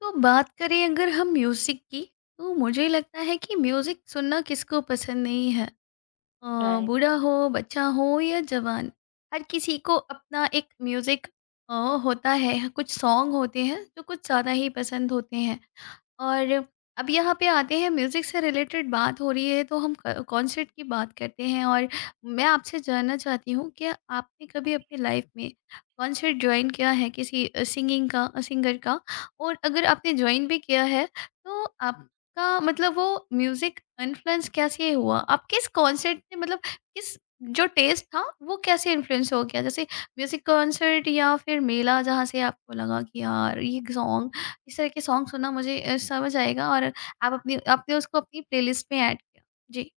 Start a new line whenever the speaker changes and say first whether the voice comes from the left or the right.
left: तो बात करें अगर हम म्यूज़िक की तो मुझे लगता है कि म्यूज़िक सुनना किसको पसंद नहीं है।
right: राइट।
left: बूढ़ा हो बच्चा हो या जवान हर किसी को अपना एक म्यूज़िक अ, होता है। कुछ सॉन्ग होते हैं जो कुछ ज़्यादा ही पसंद होते हैं। और अब यहाँ पे आते हैं, म्यूज़िक से रिलेटेड बात हो रही है तो हम कॉन्सर्ट की बात करते हैं। और मैं आपसे जानना चाहती हूँ कि आपने कभी अपनी लाइफ में कॉन्सर्ट ज्वाइन किया है, किसी सिंगिंग का, सिंगर का। और अगर आपने ज्वाइन भी किया है तो आपका मतलब वो म्यूज़िक इन्फ्लुएंस कैसे हुआ, आप किस कॉन्सर्ट से, मतलब किस, जो टेस्ट था वो कैसे इन्फ्लुएंस हो गया। जैसे म्यूज़िक कॉन्सर्ट या फिर मेला, जहाँ से आपको लगा कि यार ये सॉन्ग, इस तरह के सॉन्ग सुनना मुझे समझ आएगा, और आप अपनी आपने उसको अपनी प्लेलिस्ट में ऐड किया। जी।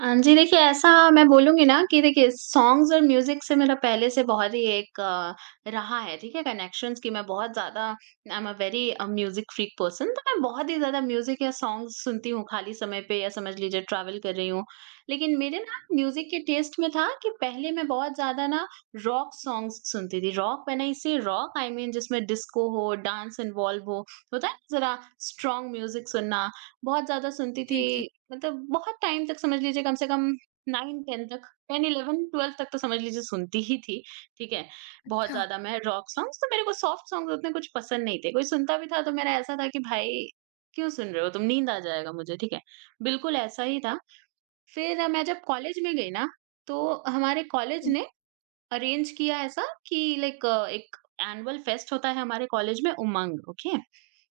right: जी देखिए, ऐसा मैं बोलूँगी ना कि देखिए, सॉन्ग्स और म्यूज़िक से मेरा पहले से बहुत ही एक रहा है, ठीक है? कनेक्शंस कि मैं बहुत ज़्यादा I am a very music freak person, तो मैं बहुत ही ज़्यादा म्यूज़िक या सॉन्ग्स सुनती हूँ खाली समय पे, या समझ लीजिए ट्रैवल कर रही हूँ। लेकिन मेरे ना म्यूज़िक के टेस्ट में था कि पहले मैं बहुत ज़्यादा ना रॉक सॉन्ग्स सुनती थी। रॉक मैंने इसे रॉक आई मीन जिसमें डिस्को हो, डांस इन्वॉल्व हो, होता है ना ज़रा स्ट्रॉन्ग म्यूज़िक सुनना बहुत ज़्यादा सुनती थी,
left: जी, जी।
right: मतलब बहुत टाइम तक समझ लीजिए कम से कम 9-10 तक, 10-11-12 तक तो समझ लीजिए सुनती ही थी, ठीक है? बहुत
left: अच्छा,
right: ज़्यादा मैं रॉक सॉन्ग्स, तो मेरे को सॉफ्ट सॉन्ग्स उतने कुछ पसंद नहीं थे, कोई सुनता भी था तो मेरा ऐसा था कि भाई क्यों सुन रहे हो तुम? नींद आ जाएगा मुझे, ठीक है? बिल्कुल ऐसा ही था। फिर मैं जब कॉलेज में गई ना, तो हमारे कॉलेज
left: ओके।
right: ने अरेंज किया ऐसा कि लाइक एक एनुअल फेस्ट होता है हमारे कॉलेज में उमंग, ओके?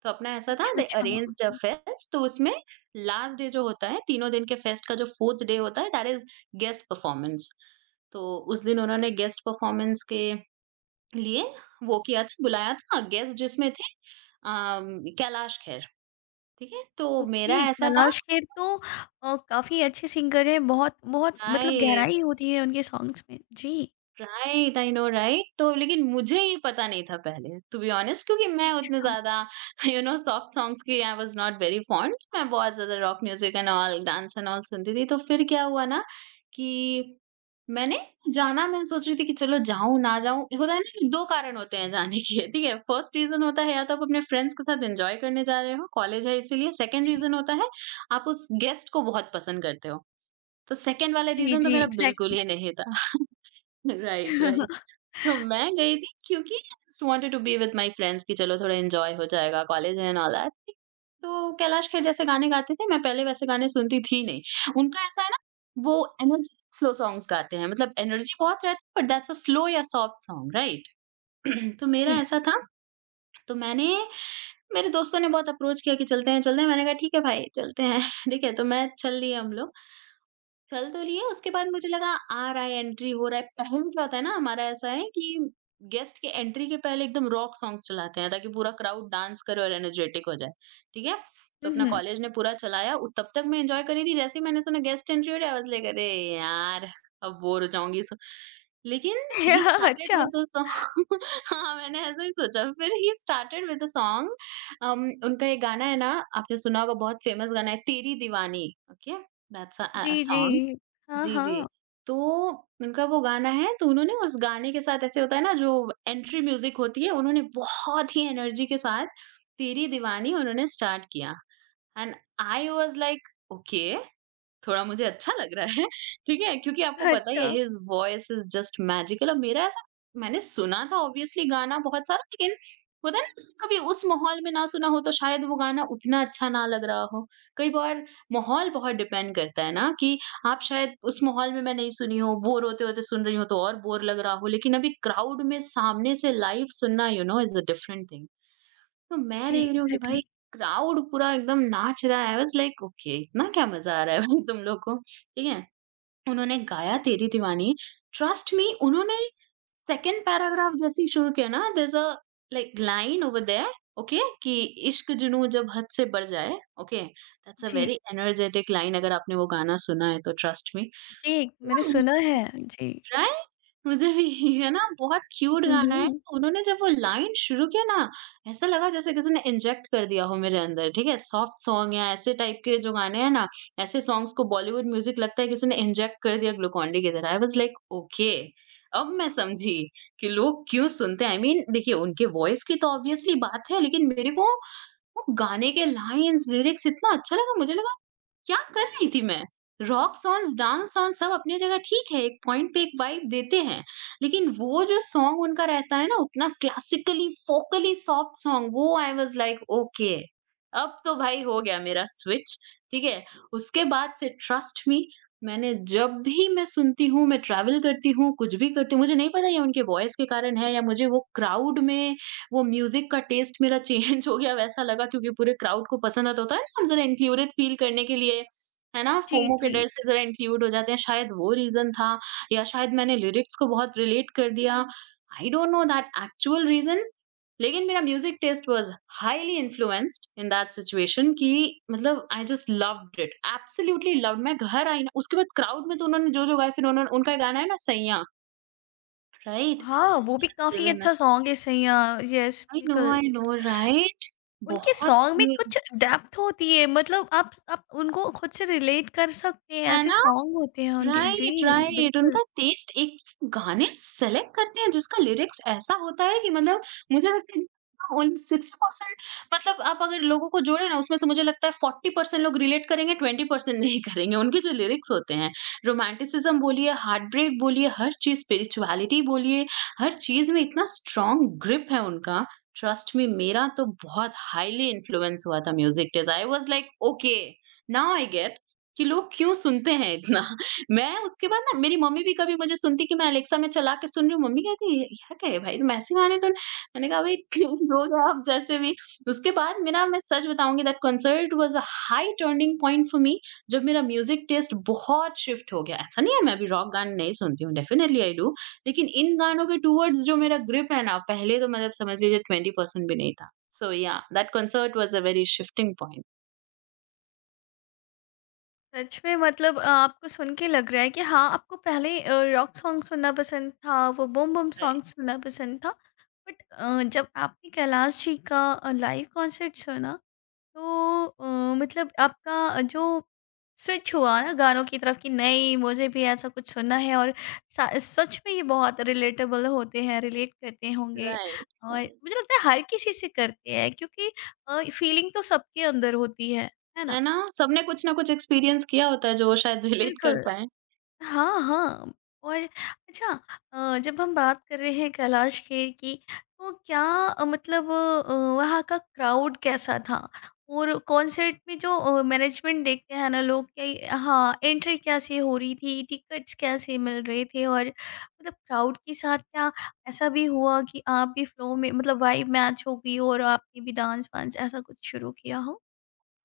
right: तो अपना ऐसा था
left: अच्छा,
right: दे
left: अच्छा,
right: अरेंज्ड अ
left: ओके।
right: फेस्ट, तो उसमें लास्ट डे जो होता है, तीनों दिन के फेस्ट का जो 4th डे होता है दैट इज़ गेस्ट परफॉर्मेंस। तो उस दिन उन्होंने गेस्ट परफॉर्मेंस के लिए वो किया था, बुलाया था गेस्ट जिसमें थे कैलाश खेर, ठीक है? तो मेरा
left: ओके,
right: ऐसा था,
left: कैलाश खेर तो काफ़ी अच्छे सिंगर हैं, बहुत बहुत मतलब
right: आई
left: गहराई होती है उनके सॉन्ग्स में। जी,
right: राइट, आई नो राइट, तो लेकिन मुझे ये पता नहीं था पहले टू बी ऑनेस्ट, क्योंकि मैं उतने
left: अच्छा,
right: ज़्यादा यू नो सॉफ्ट सॉन्ग्स की I was not very fond, मैं बहुत ज़्यादा rock music and all, dance and all सुनती थी। तो फिर क्या हुआ ना कि मैंने जाना, मैं सोच रही थी कि चलो जाऊँ, ना जाऊँ, होता है ना 2 कारण होते हैं जाने के, ठीक है? फर्स्ट रीज़न होता है या तो आप अपने फ्रेंड्स के साथ एन्जॉय करने जा रहे हो, कॉलेज है इसीलिए। सेकंड
left: जी।
right: रीज़न होता है आप उस गेस्ट को बहुत पसंद करते हो। तो सेकंड वाला
left: जी,
right: रीज़न तो
left: जी,
right: मेरा बिल्कुल
left: एग्ज़ैक्टली।
right: ही नहीं था। Right, right. तो मैं गई थी क्योंकि I just wanted to be with my friends, कि चलो थोड़ा एन्जॉय हो जाएगा, कॉलेज है एंड ऑल दैट। तो कैलाश खेर जैसे गाने गाते थे, मैं पहले वैसे गाने सुनती थी नहीं। उनका ऐसा है ना, वो एनर्जी स्लो सॉन्ग्स गाते हैं, मतलब एनर्जी बहुत रहती है बट दैट्स अ स्लो या सॉफ्ट सॉन्ग राइट। तो मेरा
left: जी,
right: ऐसा था, तो मैंने मेरे दोस्तों ने बहुत अप्रोच किया कि चलते हैं, चलते हैं। मैंने कहा ठीक है भाई चलते हैं। ठीक है, तो मैं चल लिए हम लोग। चल तो लिया, उसके बाद मुझे लगा आ रहा है, एंट्री हो रहा है। पहले क्या होता है ना, हमारा ऐसा है कि गेस्ट के एंट्री के पहले एकदम रॉक सॉन्ग्स चलाते हैं ताकि पूरा क्राउड डांस करे और एनर्जेटिक हो जाए, ठीक है?
left: हुँ,
right: तो अपना
left: हुँ।
right: कॉलेज ने पूरा चलाया उ तब तक मैं एन्जॉय कर रही थी, जैसे ही मैंने सुना गेस्ट एंट्री हो रही है, आई वाज़ लाइक अरे यार! अब बोर हो जाऊँगी, सो लेकिन ही स्टार्टेड
left: अच्छा,
right: विद अ सॉन्ग। हाँ, मैंने ऐसा ही सोचा। फिर he started with a song उनका ये गाना है ना, आपने सुना होगा, बहुत फेमस गाना है तेरी दीवानी, ओके? दैट्स अ
left: जी,
right: सॉन्ग।
left: जी। हाँ,
right: जी, जी।
left: हाँ।
right: तो उनका वो गाना है तो उन्होंने उस गाने के साथ ऐसे होता है ना जो एंट्री म्यूज़िक होती है, उन्होंने बहुत ही एनर्जी के साथ तेरी दीवानी उन्होंने स्टार्ट किया, and I was like okay, थोड़ा मुझे अच्छा लग रहा है, ठीक है? क्योंकि आपको पता ही है,
left: अच्छा,
right: his voice is just magical, और मेरा ऐसा मैंने सुना था ऑब्वियसली गाना बहुत सारा, लेकिन होता है ना कभी उस माहौल में ना सुना हो तो शायद वो गाना उतना अच्छा ना लग रहा हो। कई बार माहौल बहुत डिपेंड करता है ना कि आप शायद उस माहौल में मैं नहीं सुनी हूँ, बोर होते-होते सुन रही हूँ तो और बोर लग रहा हो, लेकिन अभी क्राउड में सामने से लाइव सुनना you know is a different thing. तो मैं
left: जी,
right: देख रही हूँ कि भाई
left: एग्ज़ैक्टली।
right: क्राउड पूरा एकदम नाच रहा है। आई वाज़ लाइक ओके, इतना क्या मज़ा आ रहा है भाई तुम लोग को, ठीक है? उन्होंने गाया तेरी दीवानी, ट्रस्ट मी उन्होंने सेकंड पैराग्राफ जैसे ही शुरू किया ना there is a like line over there okay कि इश्क जुनूँ जब हद से बढ़ जाए, ओके दैट्स अ
left: जी,
right: वेरी एनर्जेटिक लाइन, अगर आपने वो गाना सुना है तो ट्रस्ट मी।
left: जी, मैंने सुना है। जी।
right: राइट? मुझे भी है ना बहुत क्यूट
left: हुँ,
right: गाना है,
left: हुँ।
right: तो उन्होंने जब वो लाइन शुरू किया ना, ऐसा लगा जैसे किसी ने इंजेक्ट कर दिया हो मेरे अंदर, ठीक है? सॉफ्ट सॉन्ग या ऐसे टाइप के जो गाने हैं ना, ऐसे सॉन्ग्स को बॉलीवुड म्यूज़िक लगता है किसी ने इंजेक्ट कर दिया ग्लूकोन-डी की तरह। आई वाज़ लाइक ओके, अब मैं समझी कि लोग क्यों सुनते हैं। आई मीन देखिए, उनके वॉइस की तो ऑब्वियसली बात है, लेकिन मेरे को वो गाने के लाइन्स, लिरिक्स इतना अच्छा लगा, मुझे लगा क्या कर रही थी मैं? रॉक सॉन्ग्स, डांस सॉन्ग्स सब अपनी जगह ठीक है, एक पॉइंट पे एक वाइब देते हैं। लेकिन वो जो सॉन्ग उनका रहता है ना उतना क्लासिकली, फोकली सॉफ्ट सॉन्ग वो आई वाज़ लाइक ओके, अब तो भाई हो गया मेरा स्विच, ठीक है? उसके बाद से ट्रस्ट मी मैंने जब भी मैं सुनती हूँ, मैं ट्रैवल करती हूँ, कुछ भी करती हूँ, मुझे नहीं पता ये उनके वॉइस के कारण है या मुझे वो क्राउड में वो म्यूज़िक का टेस्ट मेरा चेंज हो गया वैसा लगा, क्योंकि पूरे क्राउड को पसंद आता होता है ना, हम ज़रा इंक्लूडेड फ़ील करने के लिए, है ना?
left: जी,
right: फोमो के
left: जी।
right: डर से ज़रा इंक्लूड हो जाते हैं, शायद वो रीज़न था या शायद मैंने लिरिक्स को बहुत रिलेट कर दिया। I don't know that actual reason, लेकिन मेरा music taste was highly influenced in that situation कि मतलब I just loved it, absolutely loved, मैं घर आई ना उसके बाद क्राउड में तो उन्होंने जो-जो गाया फिर उन्होंने उनका गाना है ना सैयां,
left: हाँ, वो भी काफ़ी अच्छा
right: राइट?
left: सॉन्ग है सैया, यस बिल्कुल।
right: I know, right?
left: उनके
right: बहुत
left: सॉन्ग में
right: क्यूट
left: कुछ डेप्थ होती है, मतलब आप उनको खुद से रिलेट कर सकते हैं,
right: है
left: ऐसे
right: ना?
left: सॉन्ग होते हैं उनके।
right: राइट,
left: जी,
right: राइट,
left: बिल्कुल।
right: उनका टेस्ट एक गाने सेलेक्ट करते हैं जिसका लिरिक्स ऐसा होता है कि मतलब मुझे लगता है ओन 60%, मतलब आप अगर लोगों को जोड़े ना उसमें से मुझे लगता है 40% लोग रिलेट करेंगे, 20% नहीं करेंगे। उनके जो लिरिक्स होते हैं, रोमांटिसिज्म बोलिए, हार्ट ब्रेक बोलिए, हर चीज़ स्पिरिचुअलिटी बोलिए, हर चीज़ में इतना स्ट्रॉन्ग ग्रिप है उनका। ट्रस्ट मी मेरा तो बहुत हाईली इन्फ्लुएंस हुआ था music taste, I was like okay, now I get कि लोग क्यों सुनते हैं इतना। मैं उसके बाद ना मेरी मम्मी भी कभी मुझे सुनती कि मैं एलेक्सा में चला के सुन रही हूँ, मम्मी कहती है, "क्या कहे भाई तुम ऐसे गाने तो।" मैंने कहा, "भाई क्यों लोग आप जैसे भी।" उसके बाद मेरा मैं सच बताऊँगी that concert was a high turning point for me जब मेरा म्यूज़िक टेस्ट बहुत शिफ्ट हो गया। ऐसा नहीं है मैं अभी रॉक गाने नहीं सुनती हूँ, डेफिनिटली आई डू, लेकिन इन गानों के टुवर्ड्स जो मेरा ग्रिप है ना, पहले तो मतलब समझ लीजिए 20% भी नहीं था। So yeah that concert was a very shifting point.
left: सच में मतलब आपको सुन के लग रहा है कि हाँ, आपको पहले रॉक सॉन्ग सुनना पसंद था, वो बूम बूम सॉन्ग
right: राइट,
left: सुनना पसंद था। बट जब आपने कैलाश जी का लाइव कॉन्सर्ट सुना तो मतलब आपका जो स्विच हुआ ना गानों की तरफ कि नहीं मुझे भी ऐसा कुछ सुनना है, और सच में ये बहुत रिलेटेबल होते हैं, रिलेट करते होंगे।
right: राइट,
left: और
right: राइट।
left: मुझे लगता है हर किसी से करते हैं क्योंकि फीलिंग तो सबके अंदर होती है ना?
right: है ना? सबने कुछ ना कुछ एक्सपीरियंस किया होता है, जो शायद रिलेट कर
left: बिल्कुल।
right: पाएँ।
left: हाँ, हाँ। और अच्छा, जब हम बात कर रहे हैं कैलाश खेर की, तो क्या मतलब वहाँ का क्राउड कैसा था? और कॉन्सर्ट में जो मैनेजमेंट देखते हैं ना लोग, कि हाँ, एंट्री कैसे हो रही थी, टिकट्स कैसे मिल रहे थे, और मतलब क्राउड के साथ क्या ऐसा भी हुआ कि आप भी फ्लो में, मतलब वाइब मैच हो गई हो और आपने भी डांस-वांस ऐसा कुछ शुरू किया हो?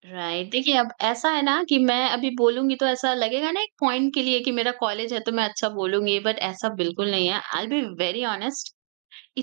right: राइट देखिए, अब ऐसा है ना कि मैं अभी बोलूँगी तो ऐसा लगेगा ना एक पॉइंट के लिए कि मेरा कॉलेज है तो मैं अच्छा बोलूँगी, बट ऐसा बिल्कुल नहीं है। I will be very honest,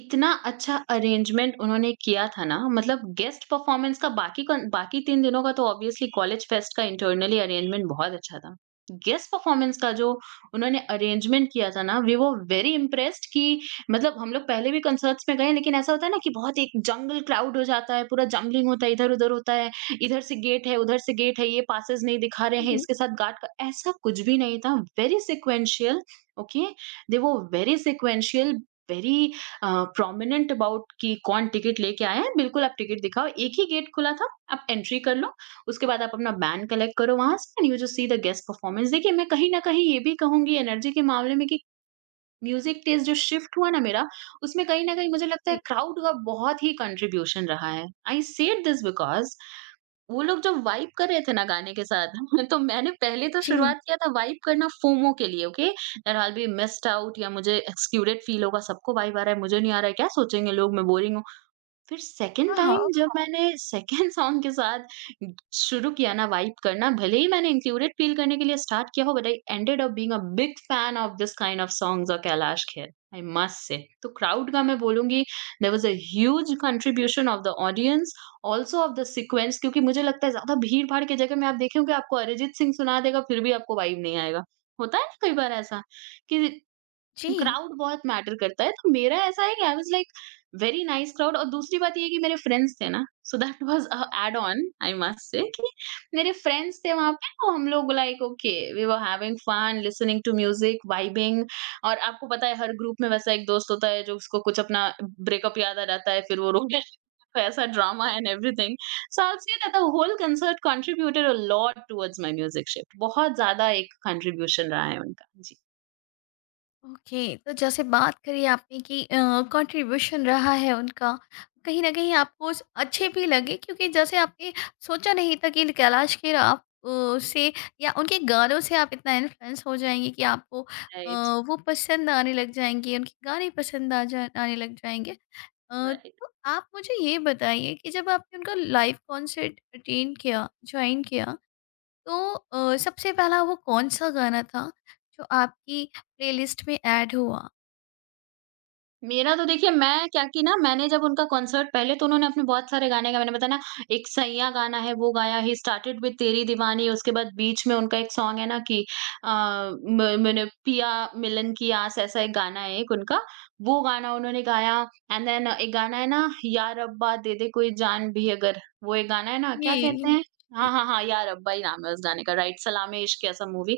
right: इतना अच्छा अरेंजमेंट उन्होंने किया था ना, मतलब गेस्ट परफॉर्मेंस का बाकी कन बाकी 3 दिनों का तो ऑब्वियसली कॉलेज फेस्ट का इंटरनली अरेंजमेंट बहुत अच्छा था। गेस्ट परफॉर्मेंस का जो उन्होंने अरेंजमेंट किया था ना, वी वर वेरी इम्प्रेस्ड कि मतलब हम लोग पहले भी कंसर्ट्स में गए, लेकिन ऐसा होता है ना कि बहुत एक जंगल क्राउड हो जाता है, पूरा जंगलिंग होता है, इधर-उधर होता है, इधर से गेट है, उधर से गेट है, ये पासेस नहीं दिखा रहे
left: हुँ, हुँ।
right: हैं,
left: हुँ, हुँ।
right: इसके साथ गार्ड का ऐसा कुछ भी नहीं था। Very sequential okay, they were very sequential, very uh, prominent about कि कौन टिकट लेके आया है, बिल्कुल आप टिकट दिखाओ। एक ही गेट खुला था, आप एंट्री कर लो, उसके बाद आप अपना बैंड कलेक्ट करो वहाँ से and you just see the guest performance. देखिए, मैं कहीं न कहीं ये भी कहूँगी एनर्जी के मामले में कि म्यूज़िक टेस्ट जो शिफ्ट हुआ ना मेरा, उसमें कहीं न कहीं मुझे लगता है
left: जी।
right: क्राउड का बहुत ही कंट्रीब्यूशन रहा है। आई सेड दिस बिकॉज़ वो लोग जो वाइब कर रहे थे ना गाने के साथ तो मैंने पहले तो
left: जी।
right: शुरुआत किया था वाइब करना फोमो के लिए okay that I will be missed out या मुझे एक्सक्लूडेड फील होगा, सबको वाइब आ रहा है, मुझे नहीं आ रहा है, क्या सोचेंगे लोग, मैं बोरिंग। फिर सेकंड
left: हाँ,
right: टाइम
left: हाँ।
right: जब मैंने सेकंड सॉन्ग के साथ शुरू किया ना वाइब करना, भले ही मैंने इंक्लूडेड फ़ील करने के लिए स्टार्ट किया हो, but I ended up being a big fan of this kind of songs of Kailash Kher, I must say. तो क्राउड का मैं बोलूँगी, there was a huge contribution of the audience, also of the sequence. क्योंकि मुझे लगता है ज़्यादा भीड़-भाड़ की जगह में आप देखेंगे, आपको अरिजीत सिंह सुना देगा फिर भी आपको वाइब नहीं आएगा। होता है ना कई बार ऐसा कि
left: जी।
right: क्राउड बहुत मैटर करता है। तो मेरा ऐसा है कि I was like very nice crowd. और दूसरी बात ये है कि मेरे फ्रेंड्स थे ना, so that was a add on, I must say, कि मेरे फ्रेंड्स थे वहाँ पे। तो हम लोग like okay, we were having fun listening to music, vibing. और आपको पता है हर ग्रुप में वैसा एक दोस्त होता है जो उसको कुछ अपना ब्रेकअप याद आ जाता है फिर वो रोने लगता है। तो ऐसा drama and everything. So I'll say that the whole concert contributed a lot towards my music shift. बहुत ज़्यादा एक contribution रहा है उनका। जी,
left: ओके, तो जैसे बात करी आपने कि कंट्रीब्यूशन रहा है उनका, कहीं ना कहीं आपको अच्छे भी लगे क्योंकि जैसे आपने सोचा नहीं था कि कैलाश खेर आप अ, से या उनके गानों से आप इतना इन्फ्लुएंस हो जाएंगे कि आपको अ,
right: right,
left: वो पसंद आने लग जाएंगे, उनके गाने पसंद आ जा आने लग जाएंगे। अ,
right: right.
left: तो आप मुझे ये बताइए कि जब आपने उनका लाइव कॉन्सर्ट अटेंड किया, ज्वाइन किया, तो सबसे पहला वो कौन-सा गाना था जो आपकी प्लेलिस्ट में ऐड हुआ?
right: मेरा तो देखिए, मैं क्या कि ना, मैंने जब उनका कॉन्सर्ट, पहले तो उन्होंने अपने बहुत सारे गाने गाए, मैंने बताया ना, एक सैयां गाना है, वो गाया ही, स्टार्टेड विद तेरी दीवानी। उसके बाद बीच में उनका एक सॉन्ग है ना कि मैंने पिया मिलन की आस, ऐसा एक गाना है एक उनका। वो गाना उन्होंने गाया। एंड देन एक गाना है ना, या रब्बा दे दे कोई जान भी अगर, वो एक गाना है ना,
left: जी,
right: क्या कहते हैं,
left: जी।
right: हाँ हाँ हाँ, यार अब्बा ही नाम है उस गाने का, राइट, सलामे इश्क ऐसा मूवी।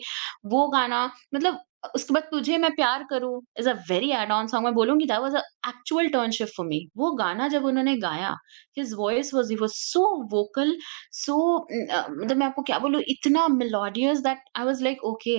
right: वो गाना, मतलब उसके बाद तुझे मैं प्यार करूँ, is a very add on song, मैं बोलूँगी that was a actual turn shift for me. वो गाना जब उन्होंने गाया, his voice was, he was so vocal, so मतलब मैं आपको क्या बोलूँ, इतना melodious that I was like okay,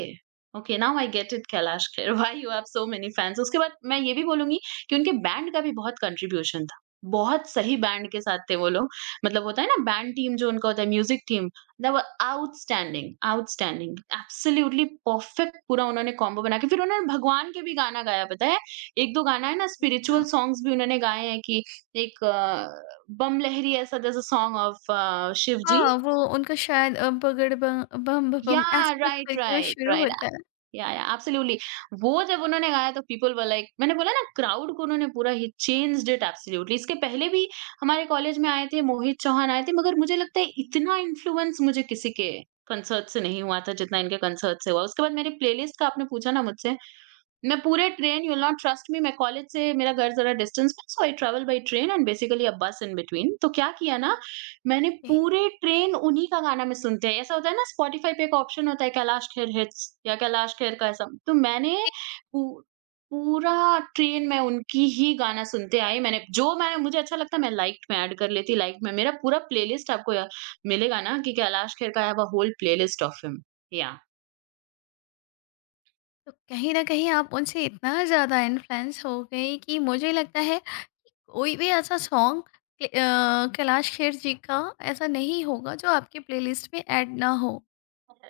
right: okay now I get it Kailash Kher why you have so many fans. उसके बाद मैं ये भी बोलूँगी कि उनके बैंड का भी बहुत कंट्रीब्यूशन था। बहुत सही बैंड के साथ थे वो लोग। मतलब होता है ना बैंड टीम, जो उनका होता है music team. They were outstanding, outstanding, absolutely perfect. पूरा उन्होंने कॉम्बो बना के फिर उन्होंने भगवान के भी गाना गाया, पता है? 1-2 गाना है ना,
left: अच्छा।
right: स्पिरिचुअल सॉन्ग्स भी उन्होंने गाए हैं कि एक बम लहरी ऐसा, there's a song of Shiv जी।
left: हाँ, वो उनका शायद अ, पगड़ ब बम
right: या
left: बम ऐसे कुछ
right: राइट,
left: करके वो
right: राइट,
left: शुरू
right: राइट।
left: होता है।
right: या एब्सोल्युटली, वो जब उन्होंने गाया तो पीपल वर लाइक, मैंने बोला ना क्राउड को उन्होंने पूरा ही चेंज्ड इट एब्सोल्युटली। इसके पहले भी हमारे कॉलेज में आए थे, मोहित चौहान आए थे, मगर मुझे लगता है इतना इन्फ्लुएंस मुझे किसी के कंसर्ट से नहीं हुआ था जितना इनके कंसर्ट से हुआ। उसके बाद मेरी प्लेलिस्ट का आपने पूछा ना मुझसे, मैं पूरे train, you'll not trust me, मैं कॉलेज से मेरा घर ज़रा डिस्टेंस पे, so I travel by train and basically a bus in between. तो क्या किया ना, मैंने
left: जी।
right: पूरे ट्रेन उन्हीं का गाना मैं सुनते हैं। ऐसा होता है ना, स्पॉटिफ़ाई पे एक ऑप्शन होता है कैलाश खेर हिट्स या कैलाश खेर का ऐसा। तो मैंने
left: जी,
right: पू पूरा ट्रेन मैं उनकी ही गाना सुनते आई। मैंने जो मैं, मुझे अच्छा लगता मैं लाइक्ड में ऐड कर लेती लाइक में। मेरा पूरा प्लेलिस्ट आपको या मिलेगा ना कि कैलाश खेर का, I have a whole playlist of him. Yeah,
left: तो कहीं न कहीं आप उनसे इतना ज़्यादा इन्फ्लुएंस हो गई कि मुझे लगता है कि कोई भी ऐसा सॉन्ग, कि कैलाश खेर जी का, ऐसा नहीं होगा जो आपकी प्लेलिस्ट में ऐड ना हो।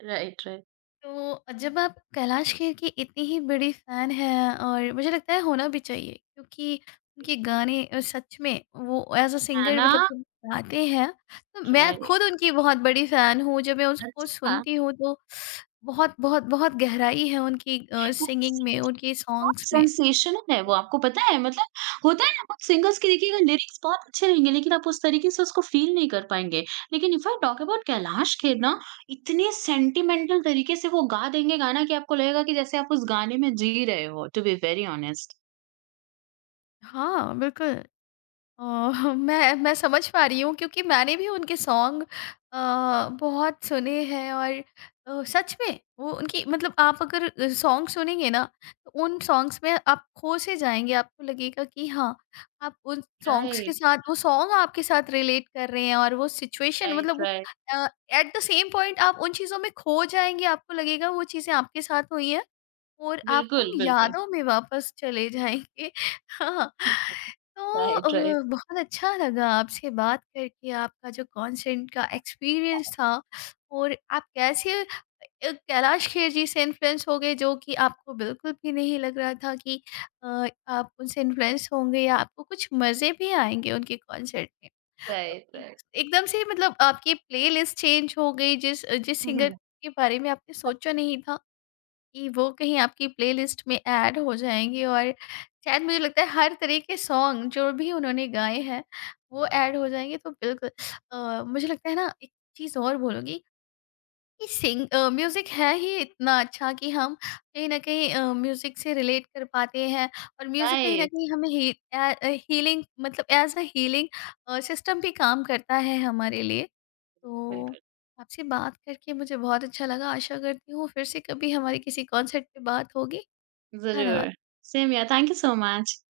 right: Right, right.
left: तो जब आप कैलाश खेर की इतनी ही बड़ी फैन हैं, और मुझे लगता है होना भी चाहिए, क्योंकि उनके गाने सच में वो, एज अ
right: है
left: सिंगर
right: ना?
left: मतलब, जब गाते हैं तो मैं
right: राइट।
left: खुद उनकी बहुत बड़ी फैन हूँ, जब मैं उसको
right: अच्छा,
left: सुनती हूँ तो बहुत बहुत बहुत गहराई है उनकी
right: बहुत
left: सिंगिंग में,
right: सेंस,
left: उनके
right: बहुत
left: सॉन्ग्स में।
right: सेंसेशनल है वो, आपको पता है? मतलब होता है ना कुछ सिंगर्स की, देखिएगा लिरिक्स बहुत अच्छे रहेंगे लेकिन आप उस तरीके से उसको फ़ील नहीं कर पाएँगे। लेकिन if I talk about Kailash Kher ना, इतने सेंटिमेंटल तरीके से वो गा देंगे गाना कि आपको लगेगा कि जैसे आप उस गाने में जी रहे हो, टू बी वेरी ऑनेस्ट।
left: हाँ बिल्कुल। अ, मैं समझ पा रही हूँ क्योंकि मैंने भी उनके सॉन्ग बहुत सुने हैं। और सच में वो उनकी, मतलब आप अगर सॉन्ग सुनेंगे ना, तो उन सॉन्ग्स में आप खो से जाएँगे। आपको लगेगा कि हाँ, आप उन सॉन्ग्स के
right: राइट,
left: साथ, वो सॉन्ग आपके साथ रिलेट कर रहे हैं, और वो सिचुएशन
right: राइट,
left: मतलब वो
right: right.
left: Uh, at the same point, आप उन चीज़ों में खो जाएँगे। आपको लगेगा वो चीज़ें आपके साथ हुई हैं, और आप उन
right: बिल्कुल, बिल्कुल।
left: यादों में वापस चले जाएँगे। हाँ, तो
right: राइट, राइट।
left: बहुत अच्छा लगा आपसे बात करके, आपका जो कॉन्सर्ट का एक्सपीरियंस था, और आप कैसे कैलाश खेर जी से इन्फ्लुएंस हो गए, जो कि आपको बिल्कुल भी नहीं लग रहा था कि आप उनसे इन्फ्लुएंस होंगे, या आपको कुछ मज़े भी आएँगे उनके कॉन्सर्ट में। तो
right: राइट,
left: एक
right: राइट।
left: एकदम से मतलब आपकी प्लेलिस्ट चेंज हो गई, जिस जिस
right: हुँ,
left: सिंगर
right: हुँ।
left: के बारे में आपने सोचा नहीं था, कि वो कहीं आपकी प्लेलिस्ट में ऐड हो जाएँगे, और शायद मुझे लगता है हर तरह के सॉन्ग जो भी उन्होंने गाए हैं, वो ऐड हो जाएँगे, तो बिल्कुल। मुझे लगता है ना, एक चीज़ और बोलूँगी, कि म्यूज़िक है ही इतना अच्छा कि हम कहीं न कहीं म्यूज़िक से रिलेट कर पाते हैं, और म्यूज़िक कहीं न
right: राइट,
left: कहीं हमें ही ए अ, हीलिंग मतलब एज़ अ हीलिंग सिस्टम भी काम करता है हमारे लिए। तो
right: बिल्कुल।
left: आपसे बात करके मुझे बहुत अच्छा लगा। आशा करती हूँ फिर से कभी हमारी किसी कॉन्सर्ट पे बात होगी। धन्यवाद।
right: ज़रूर। Same here, thank you so much.